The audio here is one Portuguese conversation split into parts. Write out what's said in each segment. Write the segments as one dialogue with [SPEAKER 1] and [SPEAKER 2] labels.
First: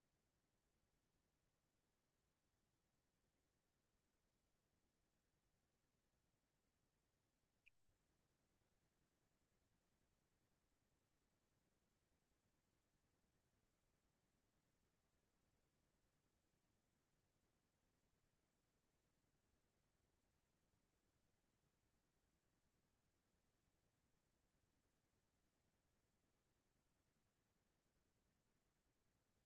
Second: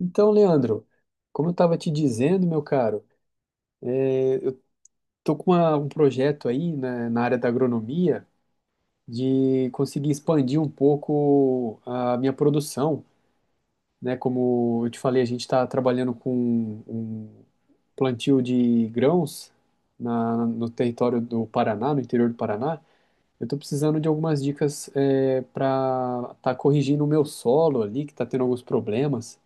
[SPEAKER 1] Então, Leandro, como eu estava te dizendo, meu caro, estou com um projeto aí né, na área da agronomia de conseguir expandir um pouco a minha produção, né? Como eu te falei, a gente está trabalhando com um plantio de grãos no território do Paraná, no interior do Paraná. Eu estou precisando de algumas dicas para estar corrigindo o meu solo ali, que está tendo alguns problemas.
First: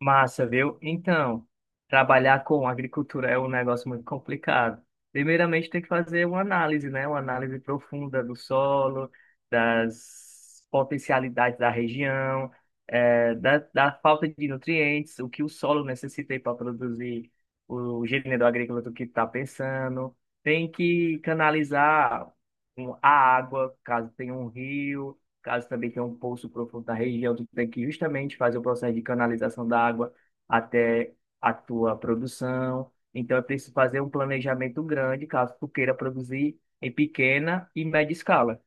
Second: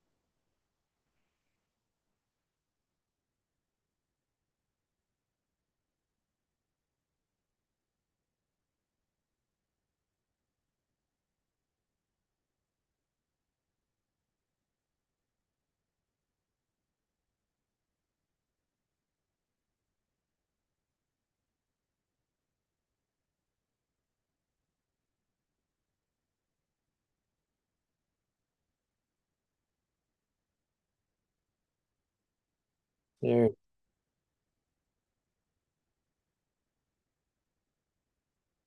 [SPEAKER 2] Massa, viu? Então, trabalhar com agricultura é um negócio muito complicado. Primeiramente, tem que fazer uma análise, né? Uma análise profunda do solo, das potencialidades da região, da falta de nutrientes, o que o solo necessita para produzir o gênero agrícola do que está pensando. Tem que canalizar a água, caso tenha um rio. Caso também tenha um poço profundo na região, tu tem que justamente fazer o processo de canalização da água até a tua produção. Então, é
[SPEAKER 1] É,
[SPEAKER 2] preciso fazer um planejamento grande, caso tu queira produzir em pequena e média escala.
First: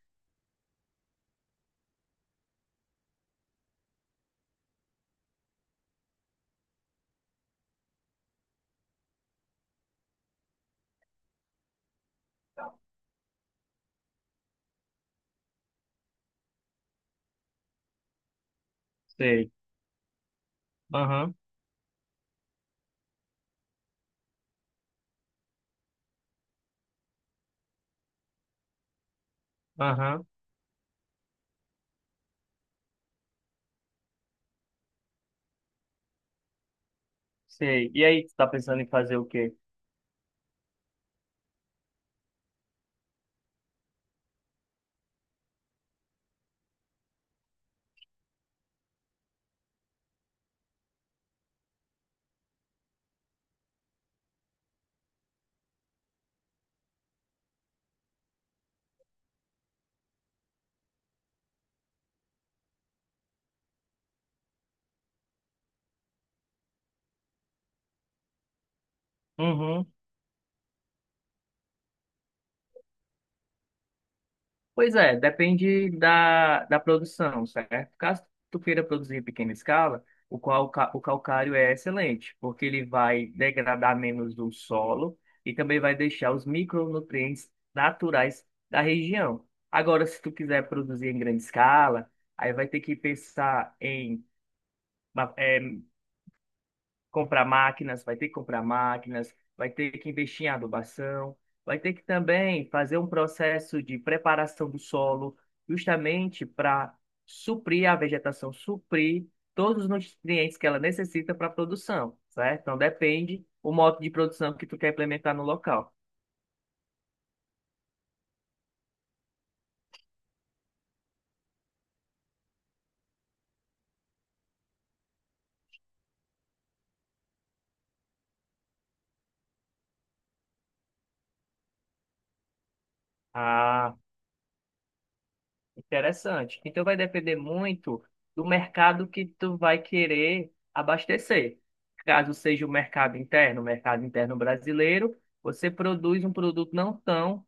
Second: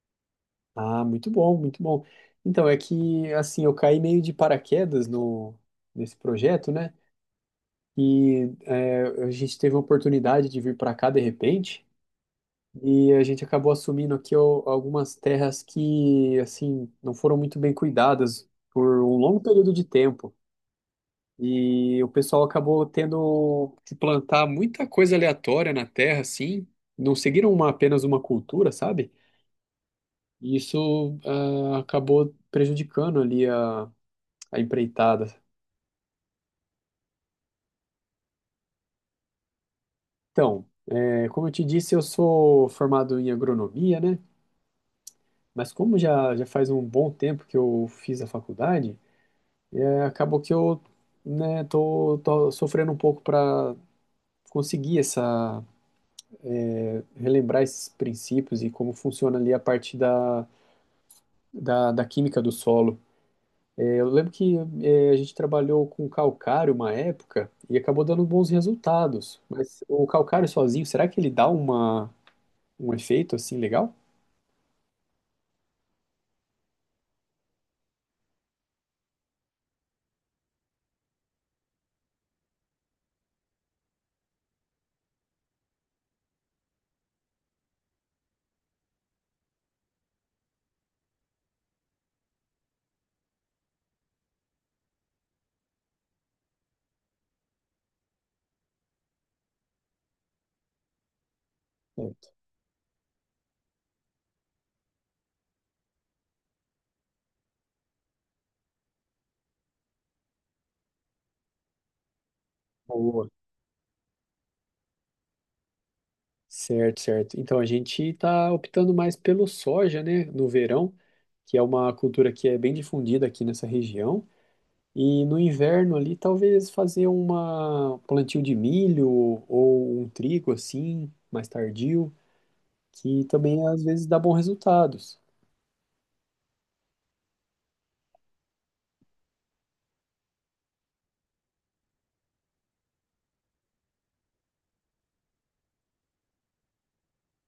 [SPEAKER 1] ah, muito bom, muito bom. Então, é que, assim, eu caí meio de paraquedas no, nesse projeto, né? E é, a gente teve a oportunidade de vir para cá de repente, e a gente acabou assumindo aqui algumas terras que, assim, não foram muito bem cuidadas por um longo
[SPEAKER 2] Sei.
[SPEAKER 1] período de tempo.
[SPEAKER 2] Aham,
[SPEAKER 1] E o pessoal acabou tendo que plantar muita coisa aleatória na terra, assim, não seguiram apenas uma cultura, sabe?
[SPEAKER 2] aham,
[SPEAKER 1] E isso acabou prejudicando ali a empreitada.
[SPEAKER 2] sei. E aí, tu tá pensando em fazer o quê?
[SPEAKER 1] Então, é, como eu te disse, eu sou formado em agronomia, né? Mas como já faz um bom tempo que eu fiz a faculdade, é, acabou que eu, né, tô sofrendo um pouco para conseguir essa, relembrar esses princípios e como funciona ali a parte da química do solo. É, eu lembro que é, a gente trabalhou com calcário uma época e acabou dando bons resultados. Mas
[SPEAKER 2] Uhum.
[SPEAKER 1] o calcário sozinho, será que ele dá uma, um efeito assim legal?
[SPEAKER 2] Pois é, depende da produção, certo? Caso tu queira produzir em pequena escala, o calcário é excelente, porque ele vai degradar menos o solo e também vai deixar os micronutrientes naturais da região. Agora, se tu quiser produzir em grande escala, aí vai ter que pensar em comprar máquinas, vai ter que comprar máquinas, vai ter que investir em adubação, vai ter que também fazer um processo de preparação do solo, justamente para suprir a vegetação, suprir todos os nutrientes que ela necessita para a produção, certo? Então
[SPEAKER 1] Boa.
[SPEAKER 2] depende o modo de produção que tu quer implementar no local.
[SPEAKER 1] Certo, certo. Então a gente está optando mais pelo soja, né, no verão, que é uma cultura que é bem difundida aqui nessa região. E no inverno ali, talvez fazer uma um plantio de milho ou um trigo assim, mais tardio, que também às
[SPEAKER 2] Ah,
[SPEAKER 1] vezes dá bons resultados.
[SPEAKER 2] interessante. Então vai depender muito do mercado que tu vai querer abastecer. Caso seja o mercado interno brasileiro, você produz um produto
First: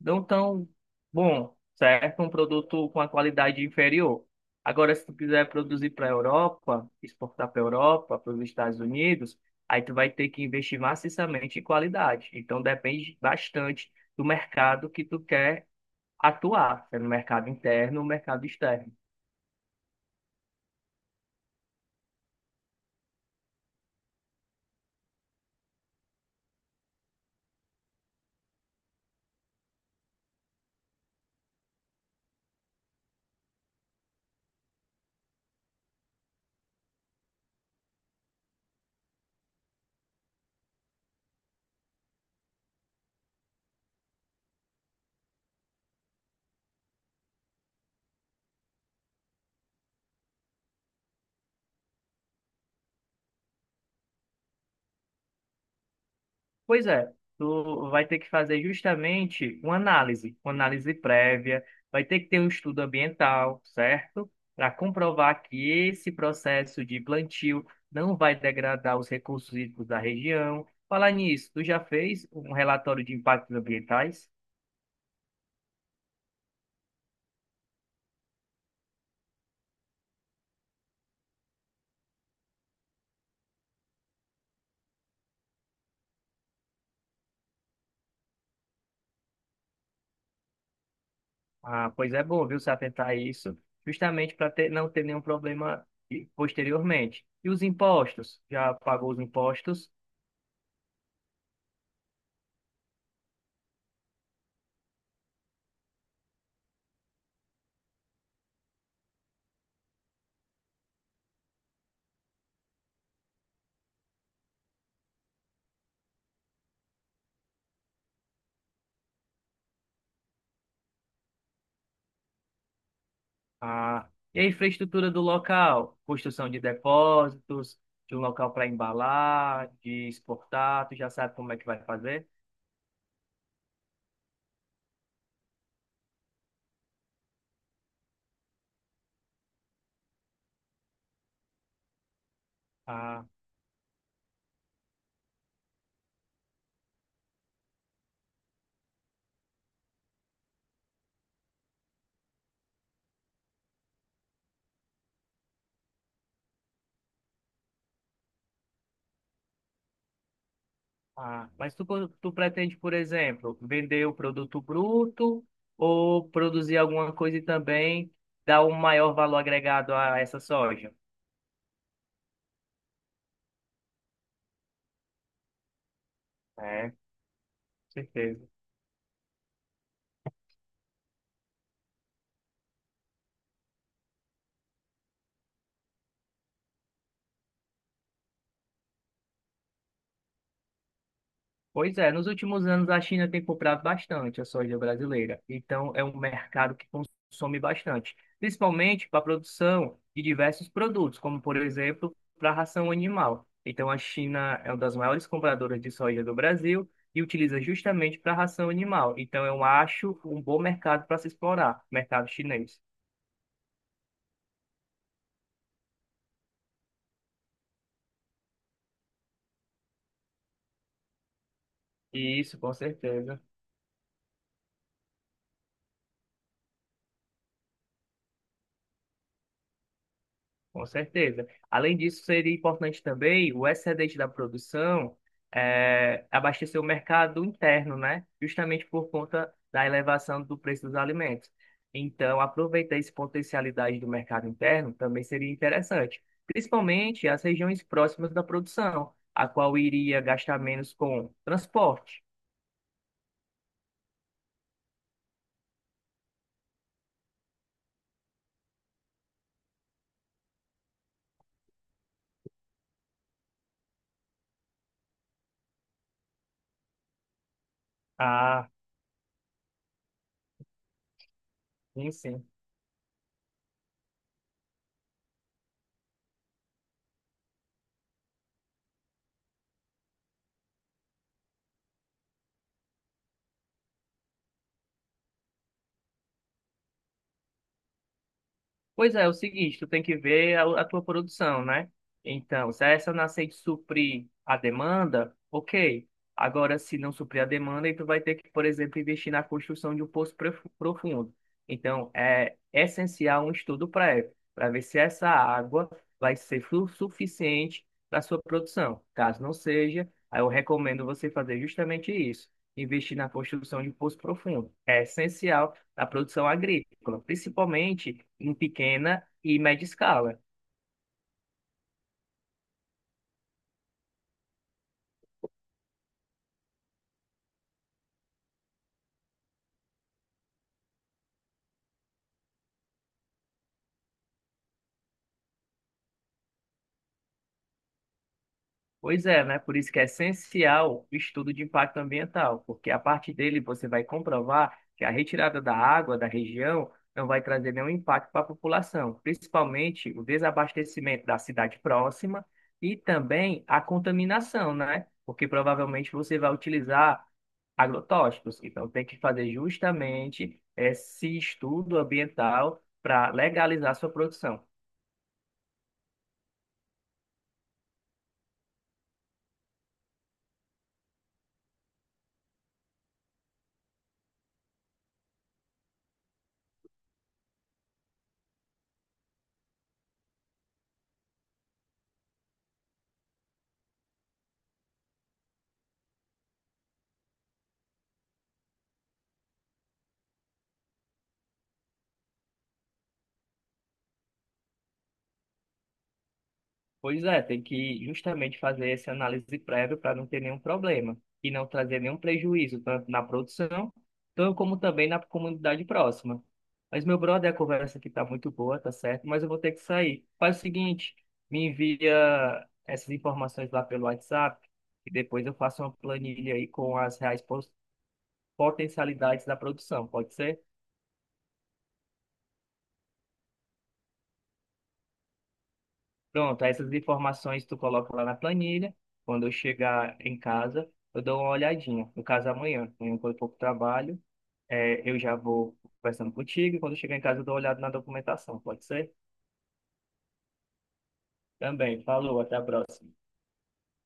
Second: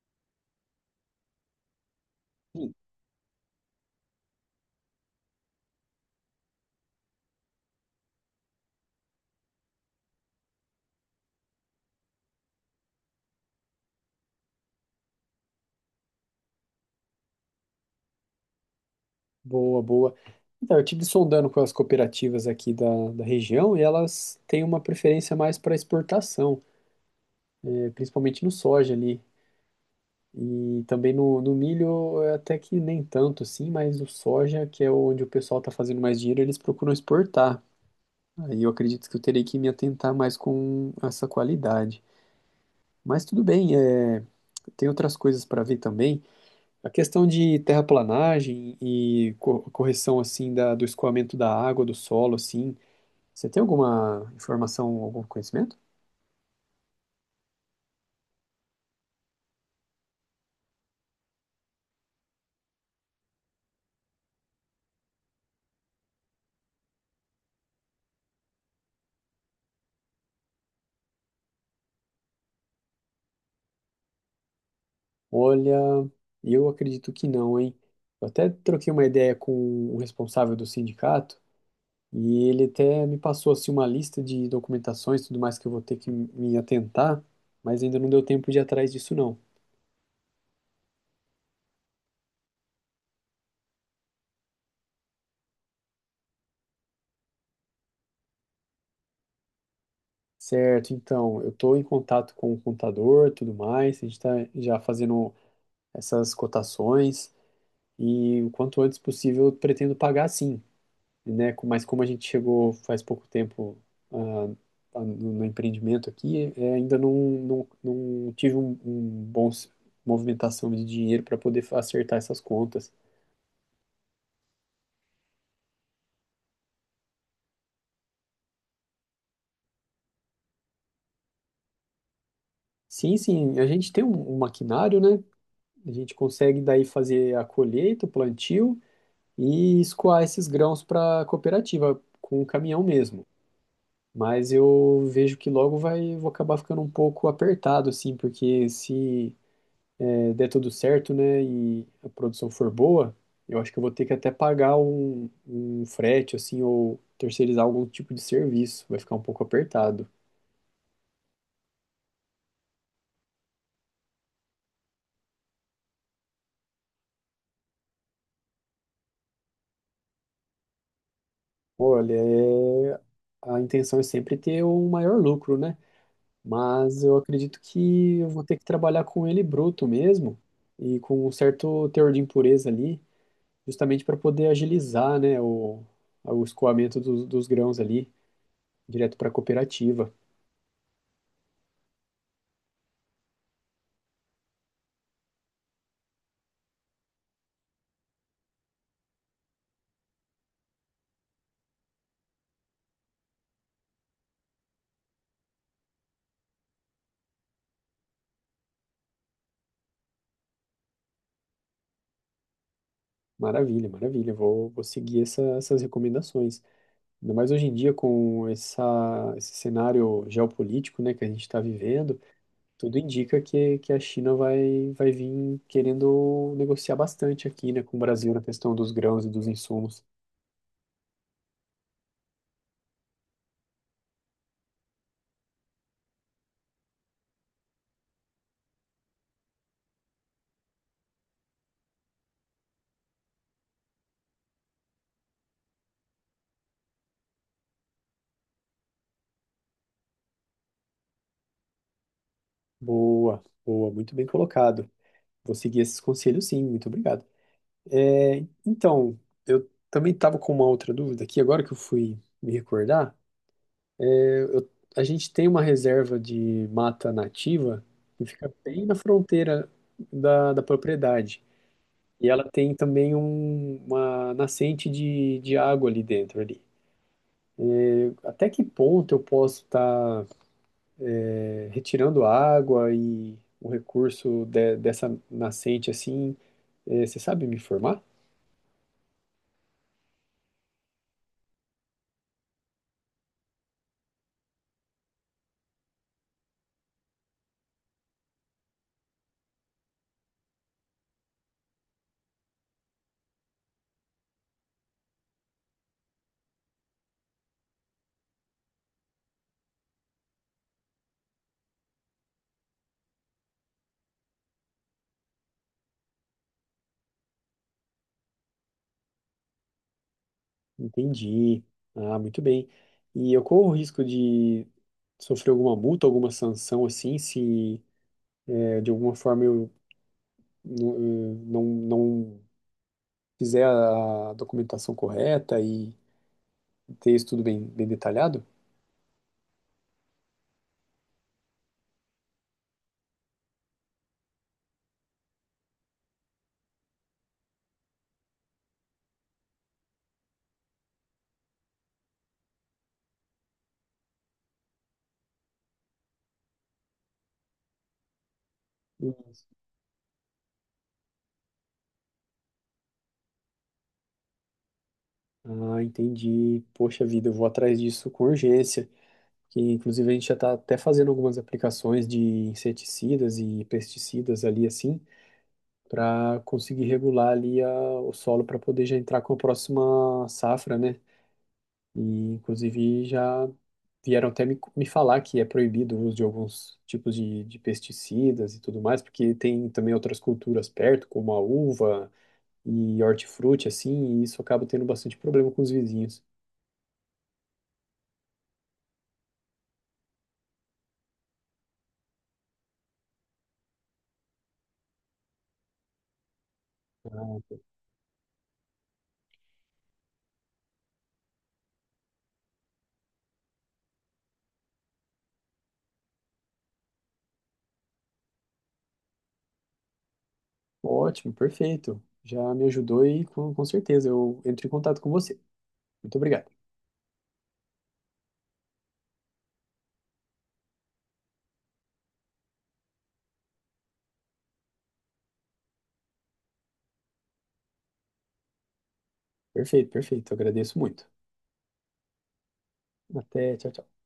[SPEAKER 2] não tão bom, certo? Um produto com a qualidade inferior. Agora, se tu quiser produzir para a Europa, exportar para a Europa, para os Estados Unidos, aí tu vai ter que investir maciçamente em qualidade. Então depende bastante do mercado que tu quer atuar, né, no mercado interno, no mercado externo.
[SPEAKER 1] Boa, boa. Então, eu estive sondando com as cooperativas aqui da região e elas têm uma preferência mais para exportação, né, principalmente no soja ali. E também no milho, até que nem tanto assim, mas o soja, que é onde o pessoal está fazendo mais dinheiro, eles procuram exportar. Aí eu acredito que eu terei que me atentar mais com essa qualidade. Mas tudo bem, tem outras coisas para ver também. A questão de terraplanagem e correção assim da, do escoamento da água, do solo, assim. Você tem alguma informação, algum conhecimento?
[SPEAKER 2] Pois é, tu vai ter que fazer justamente uma análise prévia, vai ter que ter um estudo ambiental, certo? Para comprovar que esse processo de plantio não vai degradar os recursos hídricos da região. Falar nisso, tu já fez um relatório de impactos ambientais?
[SPEAKER 1] Olha, eu acredito que não, hein? Eu até troquei uma ideia com o responsável do sindicato. E ele até me passou assim uma lista de documentações, e tudo mais que eu vou ter que me atentar, mas ainda não deu tempo de ir atrás disso não.
[SPEAKER 2] Ah, pois é bom, viu, se atentar a isso, justamente para ter, não ter nenhum problema posteriormente. E os impostos? Já pagou os impostos?
[SPEAKER 1] Certo, então, eu estou em contato com o contador, tudo mais, a gente está já fazendo essas cotações e o quanto antes possível eu pretendo pagar sim, né? Mas como a gente chegou faz pouco tempo ah, no empreendimento aqui, ainda não tive um, um bom movimentação de dinheiro para poder acertar essas contas.
[SPEAKER 2] Ah, e a infraestrutura do local? Construção de depósitos, de um local para embalar, de exportar, tu já sabe como é que vai fazer?
[SPEAKER 1] Sim, sim, a gente tem um maquinário, né? A gente consegue daí fazer a colheita, o plantio e escoar esses grãos para a cooperativa com o caminhão
[SPEAKER 2] Ah,
[SPEAKER 1] mesmo. Mas eu vejo que logo vai, vou acabar ficando um pouco apertado, assim, porque se der tudo certo, né, e a produção for boa, eu acho que eu vou ter que até pagar um frete, assim, ou terceirizar algum tipo de serviço. Vai ficar um pouco apertado.
[SPEAKER 2] mas tu pretende, por exemplo, vender o produto bruto ou produzir alguma coisa e também dar um maior valor agregado a essa soja?
[SPEAKER 1] Olha, é... a intenção é sempre ter o maior lucro, né?
[SPEAKER 2] É, com
[SPEAKER 1] Mas eu acredito que eu vou
[SPEAKER 2] certeza.
[SPEAKER 1] ter que trabalhar com ele bruto mesmo e com um certo teor de impureza ali, justamente para poder agilizar, né, o escoamento dos grãos ali direto para a cooperativa.
[SPEAKER 2] Pois é, nos últimos anos a China tem comprado bastante a soja brasileira, então é um mercado que consome bastante, principalmente para a produção de diversos produtos, como por exemplo para a ração animal. Então a China é uma das maiores compradoras de soja do Brasil e utiliza justamente para a ração animal. Então eu acho um bom mercado para se explorar, mercado chinês.
[SPEAKER 1] Maravilha, maravilha. Vou seguir essas recomendações. Ainda mais hoje em dia com essa, esse cenário geopolítico, né, que a gente está vivendo,
[SPEAKER 2] Isso, com
[SPEAKER 1] tudo indica
[SPEAKER 2] certeza.
[SPEAKER 1] que a China vai vir querendo negociar bastante aqui, né, com o Brasil na questão dos grãos e dos insumos.
[SPEAKER 2] Com certeza. Além disso, seria importante também o excedente da produção abastecer o mercado interno, né? Justamente por conta da elevação do preço dos alimentos. Então, aproveitar essa potencialidade do mercado interno também seria interessante, principalmente as regiões próximas da produção, a qual iria gastar menos com transporte.
[SPEAKER 1] Boa, boa, muito bem colocado. Vou seguir esses conselhos, sim, muito obrigado. É, então, eu também estava com uma outra dúvida aqui, agora que eu fui me recordar. A gente tem uma reserva de mata nativa que fica
[SPEAKER 2] Ah,
[SPEAKER 1] bem na fronteira da propriedade.
[SPEAKER 2] sim,
[SPEAKER 1] E
[SPEAKER 2] sim.
[SPEAKER 1] ela tem também uma nascente de água ali dentro, ali. Até que ponto eu posso estar retirando água e o recurso dessa nascente assim? É, você sabe me informar?
[SPEAKER 2] Pois é, é o seguinte, tu tem que ver a tua produção, né? Então, se essa nascer de suprir a demanda, ok. Agora, se não suprir a demanda, aí tu vai ter que, por exemplo, investir na construção de um poço profundo. Então, é essencial um estudo prévio para ver se essa água vai ser suficiente para sua produção. Caso não seja, aí eu recomendo você fazer justamente isso, investir na construção de um poço profundo. É essencial da produção agrícola, principalmente em pequena e média escala.
[SPEAKER 1] Entendi. Ah, muito bem. E eu corro o risco de sofrer alguma multa, alguma sanção, assim, se é, de alguma forma eu não, não fizer a documentação correta e ter isso tudo bem, bem detalhado?
[SPEAKER 2] Pois é, né? Por isso que é essencial o estudo de impacto ambiental, porque a partir dele você vai comprovar que a retirada da água da região não vai trazer nenhum impacto para a população, principalmente o desabastecimento da cidade próxima e também a contaminação, né? Porque provavelmente você vai utilizar agrotóxicos. Então, tem que fazer justamente esse estudo ambiental para legalizar sua produção.
[SPEAKER 1] Ah, entendi. Poxa vida, eu vou atrás disso com urgência. Que inclusive a gente já está até fazendo algumas aplicações de inseticidas e pesticidas ali assim, para conseguir regular ali a, o solo para poder já entrar com a próxima safra, né? E inclusive já vieram até me falar que é proibido o uso de alguns tipos de pesticidas e tudo mais, porque tem também outras culturas perto, como a uva e hortifruti, assim, e isso acaba tendo bastante problema com os vizinhos.
[SPEAKER 2] Pois é, tem que justamente fazer essa análise prévia para não ter nenhum problema e não trazer nenhum prejuízo, tanto na produção, tanto como também na comunidade próxima. Mas, meu brother, a conversa aqui está muito boa, tá certo? Mas eu vou ter que sair. Faz o seguinte, me envia essas informações lá pelo WhatsApp e depois eu faço uma planilha aí com as reais potencialidades da produção, pode ser?
[SPEAKER 1] Ótimo, perfeito. Já me ajudou e com certeza eu entro em contato com você. Muito obrigado.
[SPEAKER 2] Pronto, essas informações tu coloca lá na planilha. Quando eu chegar em casa, eu dou uma olhadinha. No caso, amanhã, quando eu for pro trabalho, eu já vou conversando contigo. E quando eu chegar em casa, eu dou uma olhada na documentação, pode ser?
[SPEAKER 1] Perfeito, perfeito. Agradeço muito.
[SPEAKER 2] Também, falou, até a próxima.
[SPEAKER 1] Até, tchau, tchau.